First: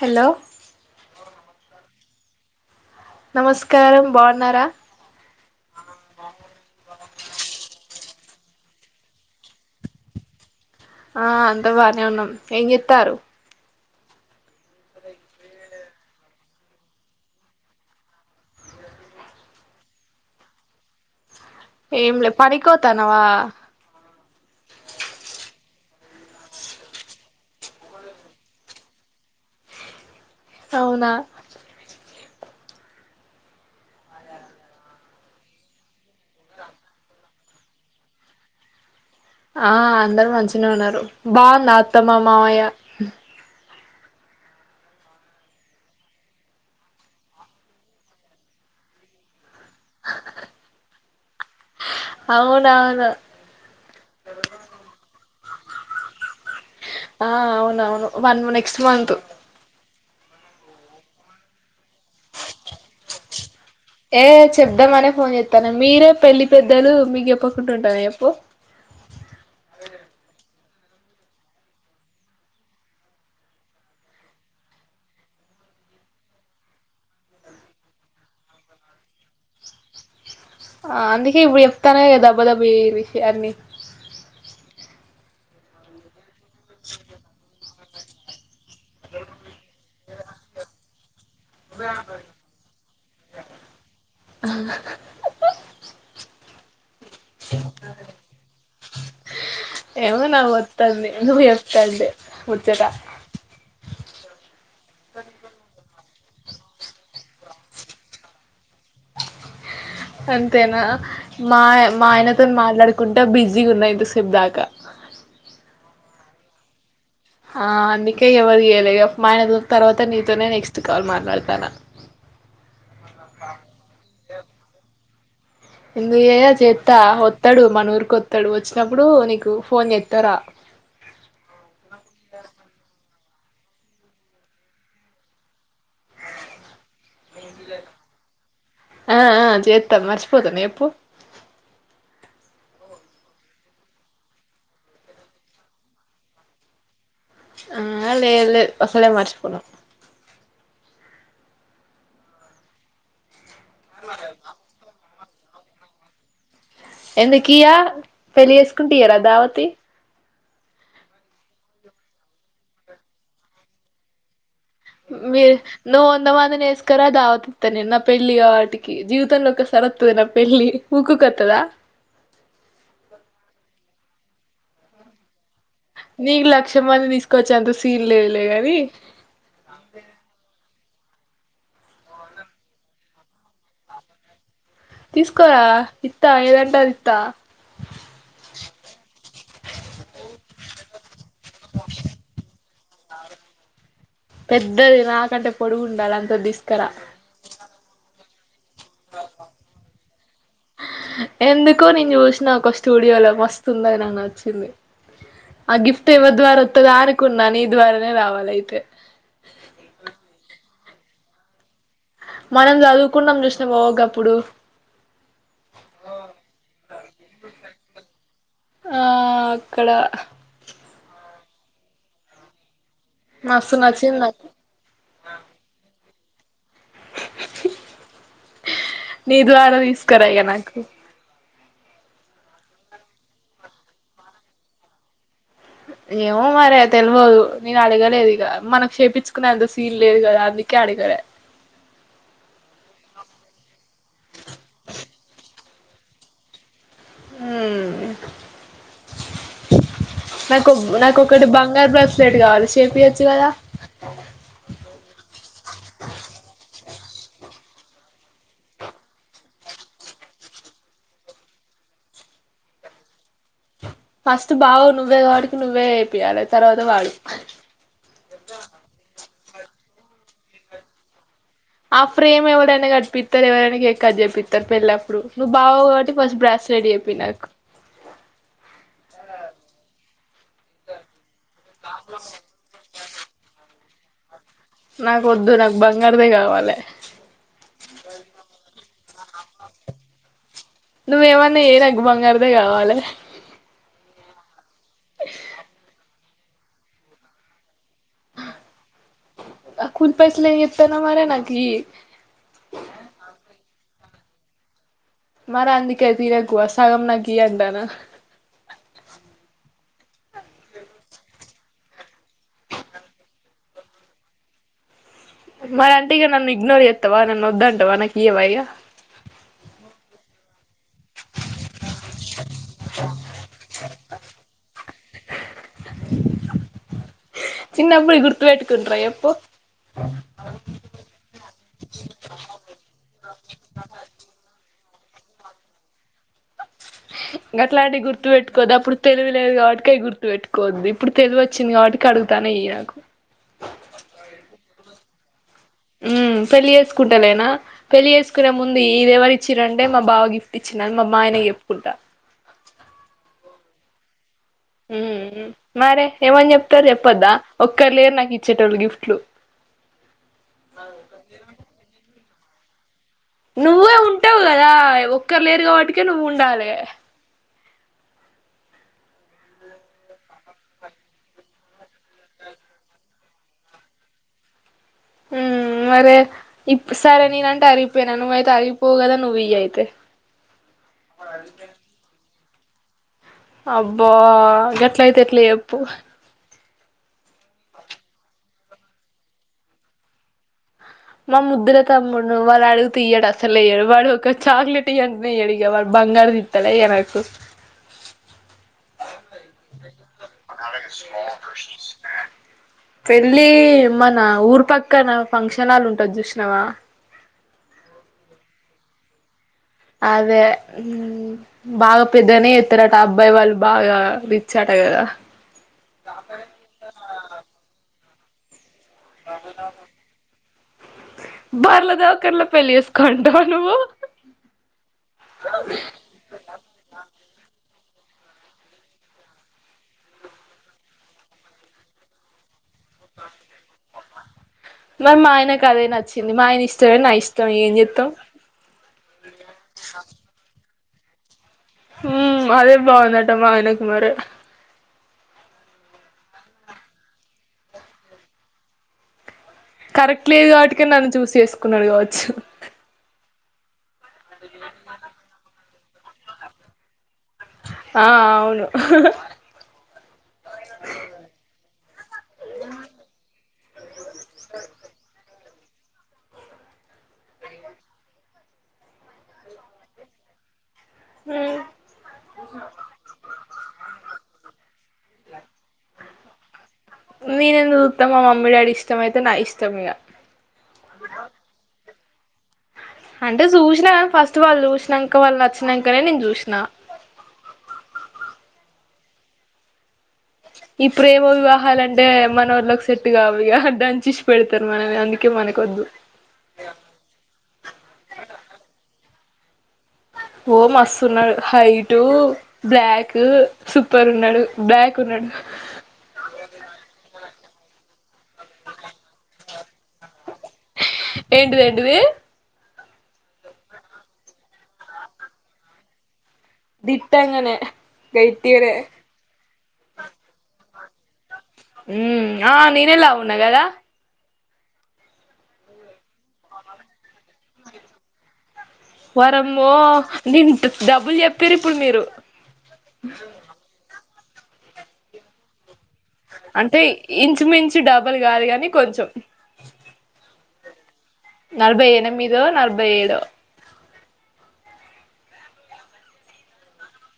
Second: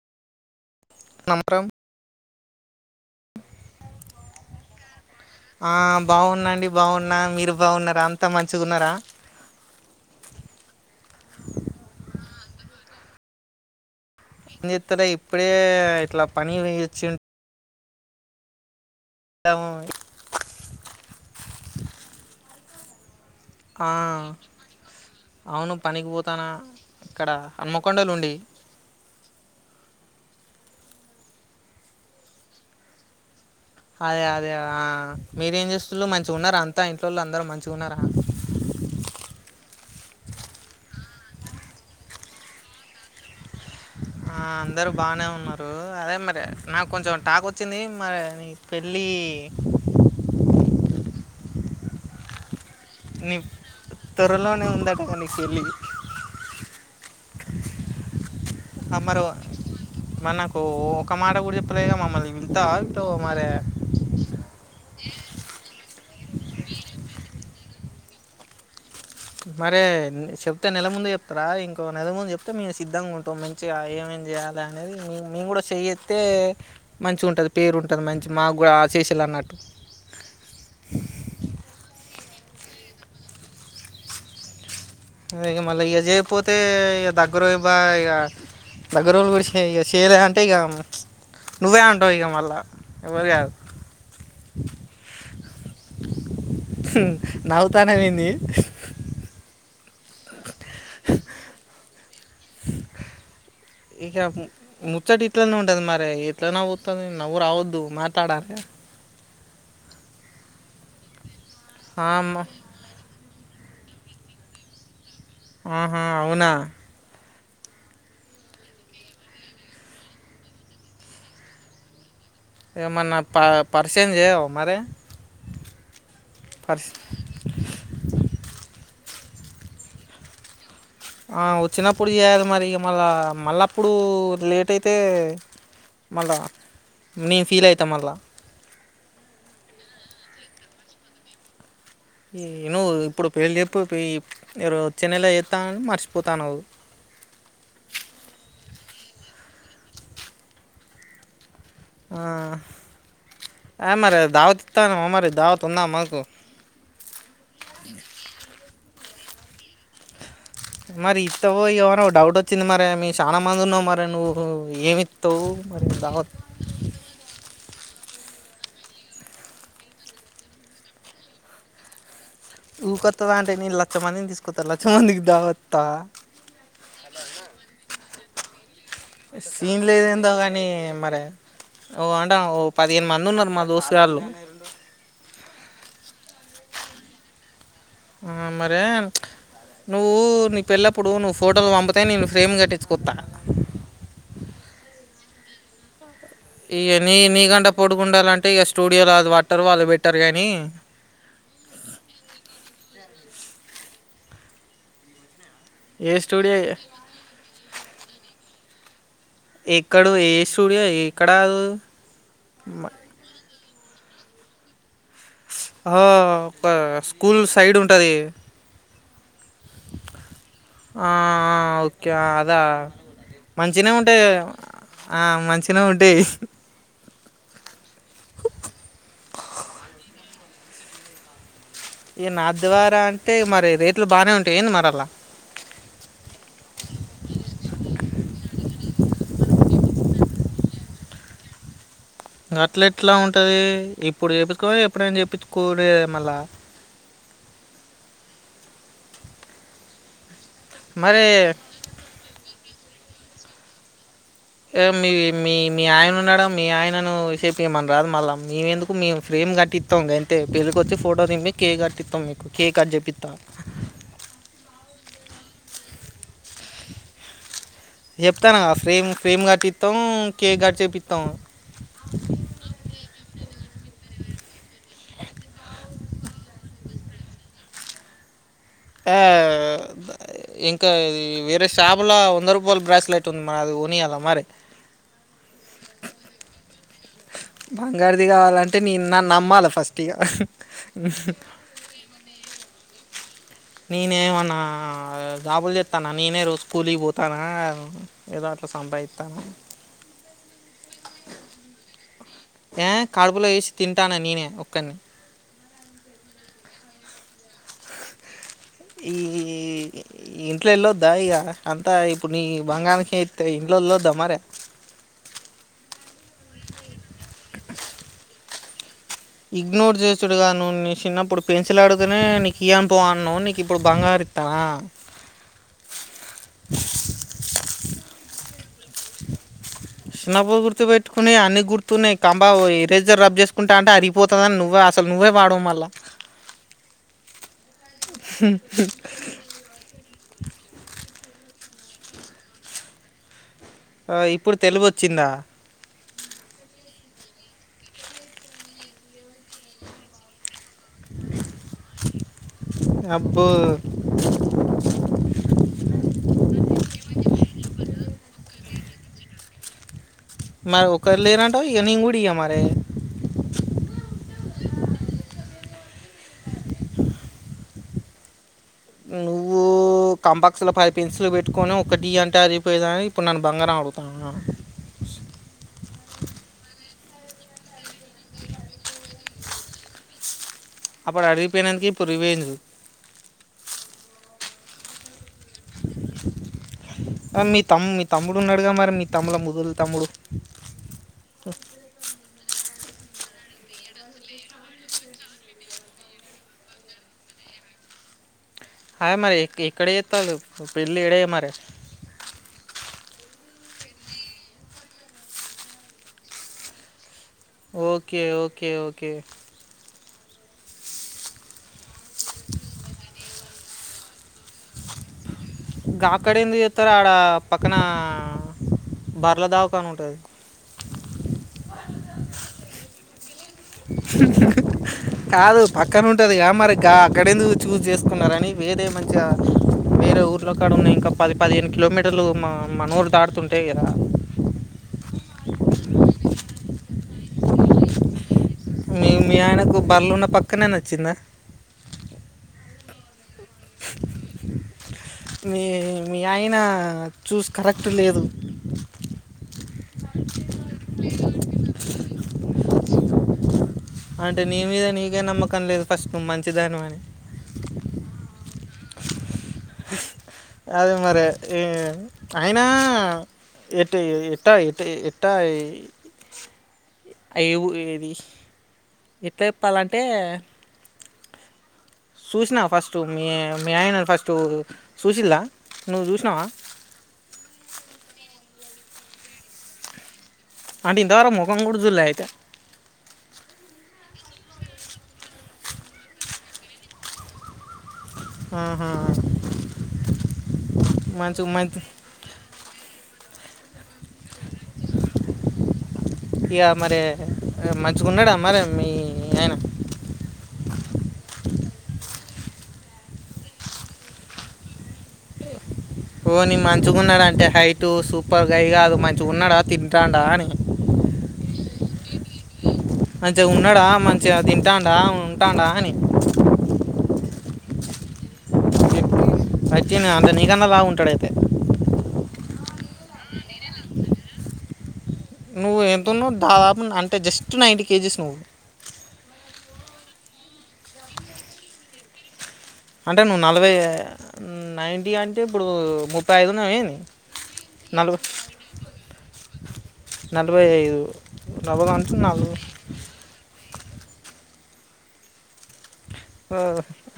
Hello Ram Ram నమస్కారం బోన్నారా ఆ బాఉన్నాండి బాఉన్నా మీరు బాఉన్నారా అంతా మంచిగున్నరా ఆ అంతా బానే ఉన్నాం ఏం జేత్తారు నిద్దుర ఇప్పుడే ఇట్లా పనికి పోయి వచ్చిండు. అమ్ ఏంలే పనికిపోతానవా ఆ అవును పనికిపోతాను ఇక్కడ హన్మకొండల ఉండి అవునా అదే అదే ఆ మీరేం చేస్తున్నారుు మంచిగా ఉన్నారా అంతా ఇంట్లో వాళ్ళు అందరుూ మంచిగా ఉన్నారా ఆ అందరు మంచినే ఉన్నారు బాగుంది అత్తమ్మ మామయ్య అందరూ బాగానే ఉన్నారు అదే మరి నాకు కొంచెం టాక్ వచ్చింది మరి నీ పెళ్ళి అవు నీ త్వరలోనే ఉందటటగా నీ పెళ్ళ ఆ అవునవును వన్ నెక్స్ట్ ఆ మంత్ మరి మనకు ఒక మాట కూడా చెప్పలేదుగా మమ్మల్ని వెళ్తా మరి ఏ చెప్దామనే ఫోన్ చెస్తున్న మీరే పెళ్లి పెద్దలు మీకుప్ప కుంటా చేప్ప అతే నెల ముందు చెప్తారా ఇంకో నెల ముందు చెప్తే మేము సిద్ధంగా ఉంటాం మంచిగా ఏమేం చేయాలి అనేది మేము కూడా చేస్తతే మంచి ఉంటది పేరు ఉంటుంది మంచి మాకు కూడా ఆ శిశులు అన్నట్టు ఆ అందుకే ఇప్పుడు చెప్తానా కదా దబ్బ దబ్బ చేయండి అన్ని ఇక మళ్ళీ ఇజయపోతే ఇక దగ్గర ఇ్వ ఇక దగ్గర వాళ్ళు కూడా చేయలే అంటే ఇక నువ్వేంఅంటావు ఇగ మళ్ళ అవ్వరు కాదు నవ్వుతానఏంది ఏమో నవ్వు వస్తుంది నువ్వు చెప్తాంటీ ముచ్చట ఇక ముచ్చట ఇట్లా నే ఉంటంది మరే ఇట్నా నవ్వుతోంది నవరువద్దుు మాట్లాడార అంతేనా మా మా ఆ అమ్మ ఆయనతో మాట్లాడుకుంటా ఎ బిజీగా ఉన్నాయి ఇంత సేపు దాకా ఆహా అవునా ఆ అందుకే ఎవరి చేయలే మాయన తర్వాత నీతోనే నెక్స్ట్ కాల్ మాట్లాడతాన అ ఏమన్నా ప పరిచయం చెయ్యవా మరే ఎందుకు అయా చేత్తా వత్తాడు మన ఊరుకి వత్తాడు వచ్చినప్పుడు నీకు ఫోన్ ఎత్తార వచ్చినప్పుడు చేయాలి మరి ఇక మళ్ళా మళ్ళప్పుడు లేట్ అయితే మళ్ళా నేను ఫీల్ అవుతా మళ్ళా ఆ ఆ చేతాను మర్చపోత నా చెప్పు ను్వు ఇప్పుడు పెళ్ళి చెప్పి ఒచ్చిన్నెల చేేస్తానుని మర్చిపోతాను ఆ లేదు లేదు అస్సలే మర్చిపోను ఆ అ మరి దావతి ఇస్తానావ మరి దావతు ఉందా మాకు ఎందుకు ఇయా పెళ్లి చేేసుకుంతే ఇయ్యరా దావతి మరి ఇస్టావో ఎయ్యవో డౌట్ వచ్చింది మరి మ చాలా మంది ఉన్నావు మరి నువ్వు ఏమి ఇస్తావు మరి మీరు దావత్ వందమంది నేస్కరా దావత తని పెళ్ళి కాబట్టి కి జీవితమల ఒక్కసారిక వస్తది పెళ్లి ఊకు వస్తద మ తీసుకోతారా చ మందికి దావ నీకు లక్ష్యమంది నీ తీసుకొచ్చి అంత సీన్ లేదు లే కాని సీన్ లేద ఏందో కాని మ ే ఓ అంట ఓ పదిహేను మంది ఉన్నారు మా దోస్తుగాళ్ళు తీసుకోరా ఇత్తా ఏదంట ఇత్తా ఆ మరే నువ్వు నీ పెళ్ల్లప్పుడు నువ్వు ఫోటోలు పంపితే నేను ఫ్రేమ్ కట్టి కొత పెద్దది నాకంటే పొడుగు ఉండాలి అంత తీసుకురా ఈయనీ నీ కంటే పొడుగుండాలంటే ఇగస్ ఎందుకు నీన్ జుస్నా ఒక స్టూడియోలో మస్త్ సుందగ్నా నచ్చింది ఆ గిఫ్ట్ ఏ ఎవ్వర్ స్టూడియో ద్వారా ఒత్తదా అనుకున్న నీ ద్వారానే రావాలి అయితే ఎక్కడో ఏ స్టూడియో ఎక్కడాదు మనం జదువుకున్నాం జుస్నవా ఒగప్పుడు అహో ఒక స్కూల్ సైడ్ ఉంటది ఆ అక్కడ ఆ ఓకే ఆ అదా మస్తు మంచినే నచ్చింది ఉంటాయి నాకు ఆ మంచినే ఉంటాయి మీ ద్వారా తీస్కరా ఇగ నాకు ఇగ నా ద్వారా అంటే మరి రేట్లు బానే ఉంటే ఏంది మర్ అలా ఏమో మనక్ శేపించుకునే అంత సీన్ లేదు గదా అందుకే అడగల్యా ఇంగ అట్ల ఎట్లా ఉంటదీ ఇప్పుడు చేపిచ్కొపోయినా ఎప్పుడైన్ జేపిచ్కోడే మళ్ళా ఊ నాక్ ఒగ్ నాక్ మరి ఒకటి బంగారు బ్రెస్లెట్ గావాలి చేపియచ్చు గదా ఏవ్ మీవి మీ మీ ఆయన ఉన్నాడా మీ ఆయన్ నేను శేపిమన్ రాదు మళ్ళ మీమ్ ఎందుకు మీమ్ ఫ్రేమ్ కట్టిత్తం గంతే పేజు కొచ్చి ఫోటో తింపి కేక్ కట్ టిత్తం మీకు కేక్ కట్జే పిత్తా ఫస్ట్ బావవి నువ్వే కాబ్బటికి నువ్వే ఏపియాలె తర్వాత వాడు జెప్తనా గదా ఫ్రేమ్ ఫ్రేమ్ కట్టిత్తం కేక్ గట్జే పిత్తం ఆ ఫ్రేమ్ ఎవడన్న కట్పితడ్ ఎవరన్న కేక్ కట్జే పితడ్ పెళ్ అప్పుడు నువ్వు బావవి కాబట్టి ఫస్ట్ బ్రాస్ లెట్ జేప్ పీ నాకు యా ద ఇంకా ఇది వేరే షాపులో వంద రూపాయల్ బ్రాస్లెట్ ఉంది మడ్ అది గొన్ నియాల మరి నాక్ ఒద్దు నాక్ బంగార్దే కావాలే బంగార్ది గావాలంటే నీన్ నన్ అమ్మాల ఫస్ట్ ఇగ నువ్ ఏమన్న జెయ్ నాక్ బంగార్దే గావాలే నీన్ ఏమన్న జాబులు జెతన్ నా నేనే రోజ్ కూలికి పోతానా ఏదో అట్ల సంపాయితానా ఆ కూల్ పైసల్ ఏం జేతన్నవ్ మరె నా కీ ఏ కడుపులో వేసి తింటానా నీనే ఒక్కన్ని మర అందుకే తినకు ఆ సగం నా కీ అంటనా ఈ ఇ ఇంట్లో ఎళ్ళొద్దా ఇగ అంతా ఇప్పుడ్ నీకి బంగానికె ఇత్తే ఇంట్లో ఒళ్ళొద్దా మరె మరి అంటే ఇగ నన్ను ఇగ్నోర్ జేత్తవా నన్ను ఒద్దంటవా నా కియ్యవా ఇగ ఇగ్నోర్ జేసుడుగా నువ్వు నీ చిన్నప్పుడు పెన్సిల్ అడుగునే నీ కియ్యన్ పో అన్నావ్ నీకు ఇప్పుడు బంగార్ ఇత్ తవా చిన్నబ్బుడువి గుర్తు బెట్కుంట్రా ఎప్పు చిన్నబ్బువి గుర్తు పెట్టుకునే అన్నీ గుర్తున్నాయి కంబ ఓర్ ఎరేజర్ రబ్ జేస్కుంటాంటే అరిగిపోతదన్ నువ్వా ఆస్ సల్ నువ్వె వాడవ్ మళ్ళా గట్లాంటివి గుర్తు పెట్టుకోద్ అప్పుడు తెలివి లేదు గావటికే అవి గుర్ తు ఎట్టుకోద్దు ఇప్పుడు తెలివి ఒచ్చింది కాబటికే అడుగుతాన ఈ నాకు చిందా ఊ పెళ్ళి జేసుకుంటలేేనా పెళ్ళి జేసుకునే ముందు ఇ ఇది ఎవర్ ఇచ్చిర్ అంటే మా బావ గిఫ్ ఇచ్చినడ్ మా మా ఆయనక్ జెప్కుంటా పో ఊ మరే ఏమన్ జెప్తరు జెప్పద్దా ఒక్కర్ లేరు నాకు ఇచ్చేటోళ్ళు గిఫ్ట్లు మా ఒక లేరాట న ఉడియ మరి నువ్వే ఉంటావు కదా ఒక్కరు లేరు కాబట్టికే నువ్వు ఉండాలి నువ్వు ప్పు కంబక్స్ లో పైవ పెన్సిల్ పెట్టుకొని ఒక డి అంటే అరిపోయిదని ఇప్పుడు ను బంగారం అడుతాను హ మరే ఇ సరే నేనంటే అరిగిపోయానా నువ్్వయితే అరిగిపోవు కదా నువ్వు ఇ అయితే అప్పుడు అడిగిపోయినక ఇప్పుడు ఇవేందు అబ్బో గట్ల అయితే ఎట్ల ఎప్పు మీ తమ్ మీ తమ్ముడు ఉన్నాడుగా మరి మీ తమ్ముల ముదులు తమ్ముడు మా ముద్రత మ వాళడి తియడు అసలు వయ్యడు వాడు ఒక చాక్లెట్ ఇంట నయ్యాడుగా వాడు బంగారు తిత్తాడుయ నాకు హాయ్ మరి ఎక్- ఎక్కడ చేస్తావు పెళ్ళి ఏడే మరి పళ్లి మన ఊరి పక్కన ఫంక్షన్లు ఉంటది చూసినావా ఓకే ఓకే ఓకే అదే బాగా పెద్దనే ఎత్తారట అబ్బాయి వాళ్ళు బాగా అట కదా అక్కడ ఎందు చెస్తారు ఆడ పక్కన బర్ల దావకాని ఉంటుంది బార్లో దావకలో పలిసుకోంట కాదు పక్కన ఉంటది ఏ మరి అక్కడ ఎందుకు చూజ్ చేసుకున్నారని వేరే మధ్య వేరే ఊర్లో కాడ ఉన్నయి ఇంకా పది పదిహేను కిలోమీటర్లు మా మా నూరు తాడుతుంటే కదా మా ఆయనకు అదే నచ్చింది మా ఆయన ఇష్టమే నా ఇష్టం ఏం చెతాం మీ మీ ఆయనకు బర్లున్న పక్కనే నచ్చిందా ఉ అదే బవందటమా అకు మరి మీ మీ ఆయన చూసి కరెక్ట్ లేదు కరెక్ట్ లేదు కాటికే నన్ను చూసి చేసుకున్నాడు కావచ్చు అంటే నీ మీద నీకే నమ్మకం లేదు ఫస్ట్ ను మంచిదాన అని ఆ అవును అదే మరి అయినా ఎ ఎట్ట ఎ టా అయివు ఏది ఎట్లా చెప్పాలంటే హ చూసినావా ఫస్ట్ మీ మీ ఆయన ఫస్ట్ చూసిిల్దా నువ్వు చూసినావా నేనెందుకుత్తామా మమ్మీ డాడీ ఇష్టమ అయితే నా ఇష్టం ఇక అంటే ఇంతవరకు ముఖం కూడా జుల్లే అయితే అంటే చూసినా ఫస్ట్ వాళ్ళు చూసినాక వాళ్ళు నచ్చినాకనే నేను చూసినా ఆ ఆ ఈ ప్రేమ వివాహాలంటే మనఊళలోకి సెట్టు కావాలిగా ఇచ్చి పెడతారు మనవి అందుకే మనకొద్దు ఇగ మరి మంచిగా ఉన్నాడా మరే మీ ఆయన ఓ మస్తున్నడు హైట్ హైటు బ్లాక్ సూపర్ ఉన్నాడు. బ్లాక్ ఉన్నాడు పోనీ మంచిగా ఉన్నాడు అంటే హైట్ సూపర్ గై కాదు మంచి చున్నాడా తింటాడా అని ఏంటిది ఏంటిది మంచిగా ఉన్నాడా మంచిగా తింటాడా ఉంటాడా అని దిట్టంగా నే గట్టిగానే వచ్చి అంత నీకన్నా బాగుంటాడు అయితే ఆ నీ నేను లవ్ వున్నా కదా నువ్వు ఎంతన్నావు దాదాపు అంటే జస్ట్ నైంటీ కేజీస్ నువ్వు అబ్బో నేన్ డబ్బల్ చెప్పారు ఇప్పుడు మీరు అంటే నువ్వు నలభై నైంటీ అంటే ఇప్పుడు ముప్పై ఐదు ఉన్నావు అంటే ఏంది ఇంచుమించు డబల్ నలభై కాదు కాని కొంచెం నలభై ఐదు నలభై ఎనిమిదో నలభై ఏడో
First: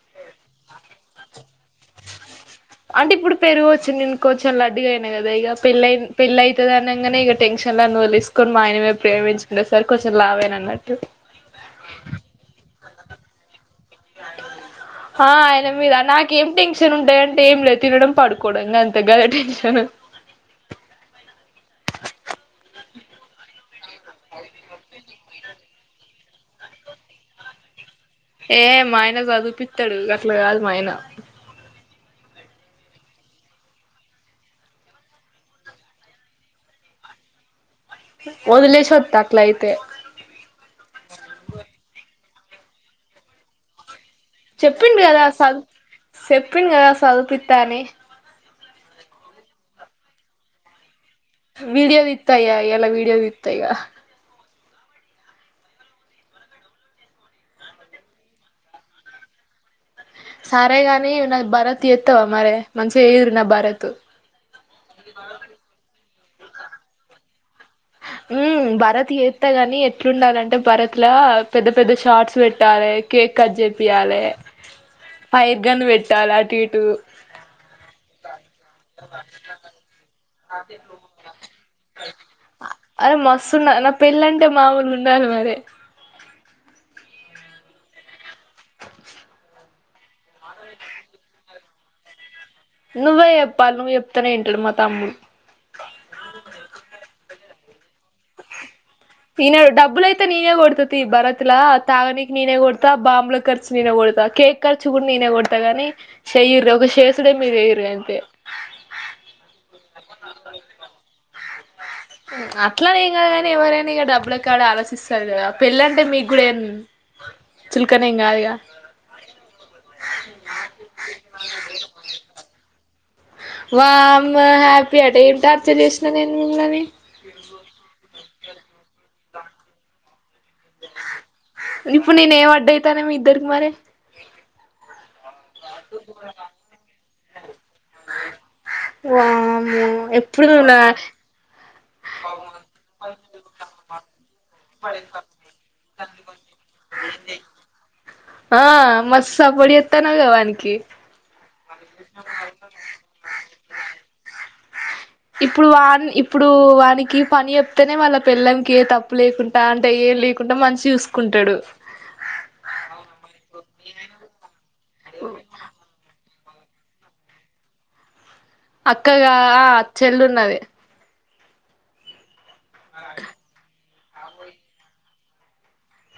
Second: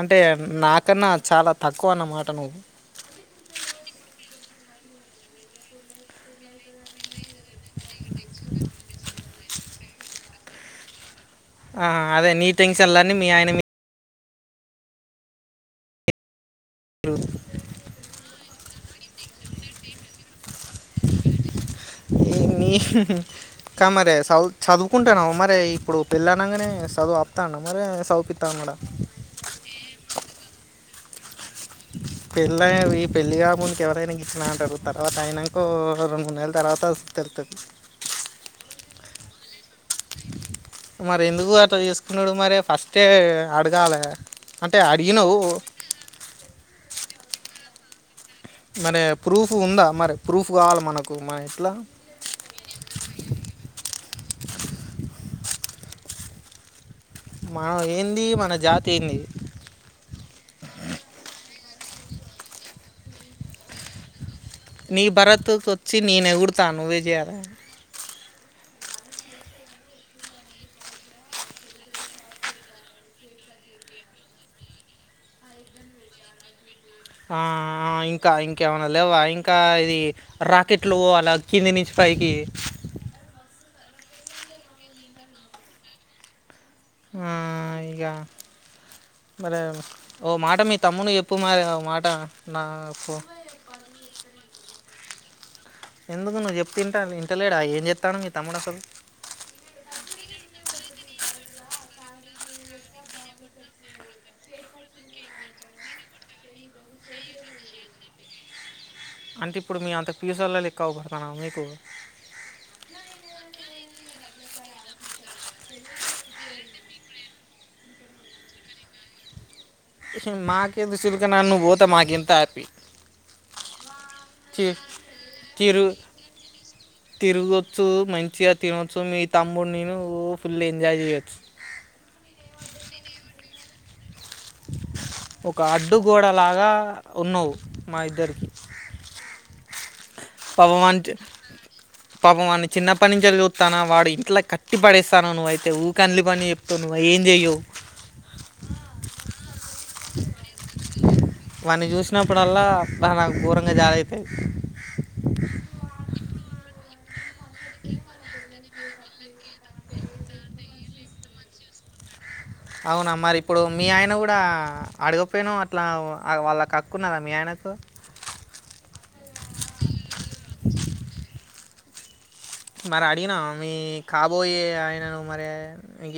అంటే నాకన్నా చాలా తక్కువ అన్నమాట నువ్వు అంటే ఇప్పుడు పెరుగు వచ్చు నేను కొంచెం కొంచెం లడ్డుగయినా కదా ఇక పెల్లై పెళ్ళి అయితడి అనగానే ఇక టెన్షన్లో వదిలేసుకొని ఆయనమే ప్రేమ పెంచు అంటే ఈసారి కొంచెం లావైన అన్నట్టు ఆ అదే నీ టెంక్షన్లళ్ళన్ని మీ ఆయన మీ ఆ అయన మీద నాకేం టెన్షన్ ఉంటాయి. అంటే ఏం లేదు తినడం పడుకోవడం గంతే గదే టెంక్షన్ ఏమి ఇంకా మరి చదువు చదువుకుంటాను మరే ఇప్పుడు పెళ్ళనంగానే చదువు ఆప్తన్నవ మరే ఏ మా ఆయన చదువుపిస్తాడు గట్లా కాదు మాయన పెళ్ళ అయిది పెళ్ళిగాక ముందుకి ఎవరైనా ఇట్లనే అంటారు. తర్వాత అయినా కో రెం మూడు నేల తర్వాత తరువాత తెలుస్తది వదిలేసి వస్త అట్లా అయితే మరి ఎందుకు అట్ల తీసుకున్నాడు మరి ఫస్టే అడగాలే చెప్పింది కదా సదువు చెప్పింది కదా చదువుపిత అని మరే ప్రూఫ్ ఉందా మరి ప్రూఫ్ కావాలి మనకు మన ఎట్లా వీడియో తీత్త ఇగ ఈయల వీడియో దిత్తా ఇకా మానం ఏంది మన జాతి ఏంది సరే గాని నా భరత్ ఎత్తావా మరే మంచిగా చేయ్యూర్రి నా భరత్ నీ భరత్కు వచ్చి నేను ఎగుడతా నువ్వే జేయాల ఉ భరత్ చేస్తా గని ఎట్లుండాలింటే భరత్ లో పెద్ద పెద్ద షార్ట్స్ పెట్టాలే కేక్ కట్ చేపియలే పై గన్ వెట్టాలే అటు ఇట్ ఆ ఆ ఇంకా ఇంకేమనా లేవా ఇంకా ఇది రాకెట్లు పోవాల కింది నుంచి పైకి అరే మస్తున్న నా పెళ్ళంటే మాములు ఉండాలి మరి ఆ ఇగ మరి ఓ మాట మీ తమ్మునికి చెప్పు మరి మాట నా నువ్వే చెప్పాలి నువ్వు చెప్తానే వింటాడు మా తమ్ముడు ఎందుకు నువ్వు చెప్తే ఇంట ఇంటలేడా ఏం చె ఇనడు డబ్బులు అయితే నినే కొడతతి భరత్ ఇలా తాగనీకి నేనే కొడతా బాంబుల ఖర్చు నినే కొడతా కేక్ ఖర్చు కూడా నేనే కొడతా గాని శె వెయర్ర ఒక శేసుడే మీరు వెయ్యూర్రి అంతే అంటే ఇప్పుడు మీ అంత పీజలలో లెక్క అవు పడుతున్నా మీకు అట్లనేం కాదు గానీ ఎవరైనా ఇక డబ్బుల కాడ ఆలోచిస్తారు కదా పెళ్ళి అంటే మీకు కూడా ఏం చుల్కనేం కాదుగా మాకే ద చిలుక నన్ను పోత మాకెంత హ్యాపీ వామ్ హ్యాపీ అట ఏంట అర్థ తిరు చేసినా నేను మిమ్ల్ని తిరగొచ్చు మంచిగా తినొచ్చు మీ తమ్ముడి నేను ఫుల్ ఎంజాయ్ చేయ్యొచ్చు ఇప్పుడు నేనే ఏం అడ్డయితానే మీ ఇద్దరికి మరి ఒక అడ్డుగోడలాగా ఉన్నావు మా ఇద్దరికి వామ్మో పవన్త్ అ పాపం వాడిని చిన్నప్పటి నుంచి చూతన్న వాడు ఇంట్లో కట్టి పడేస్తన్నావు నువ్వు అయితే ఊక అన్ని పనులు చెప్తావు నువ్వు ఏ జెయ్యవు ఆ మస్తు సపోర్ట్ చేస్తాన్నవ్ గా వానికి వాని చూసినప్పుడల్లా అబ్బా నాకు ఘోరంగ జాలి అయితది ఇప్పుడు వా ఇప్పుడు వానికి పని చెప్తేనే వాళ్ళ పెళ్ళాం కి ఏ తప్పు లేకుండా అంటే ఏం లేకుండా మంచిగ చూసుకుంటడు అవునా మరి ఇప్పుడు మీ ఆయన కూడా అడగపోయినవు అట్లా అగో వాళ్లకు అక్కున్నదా మీ ఆయనకు అక్కగా ఆ చెల్లున్నది మరి అడిగినవా మీ కాబోయే అయనను మరి ఇ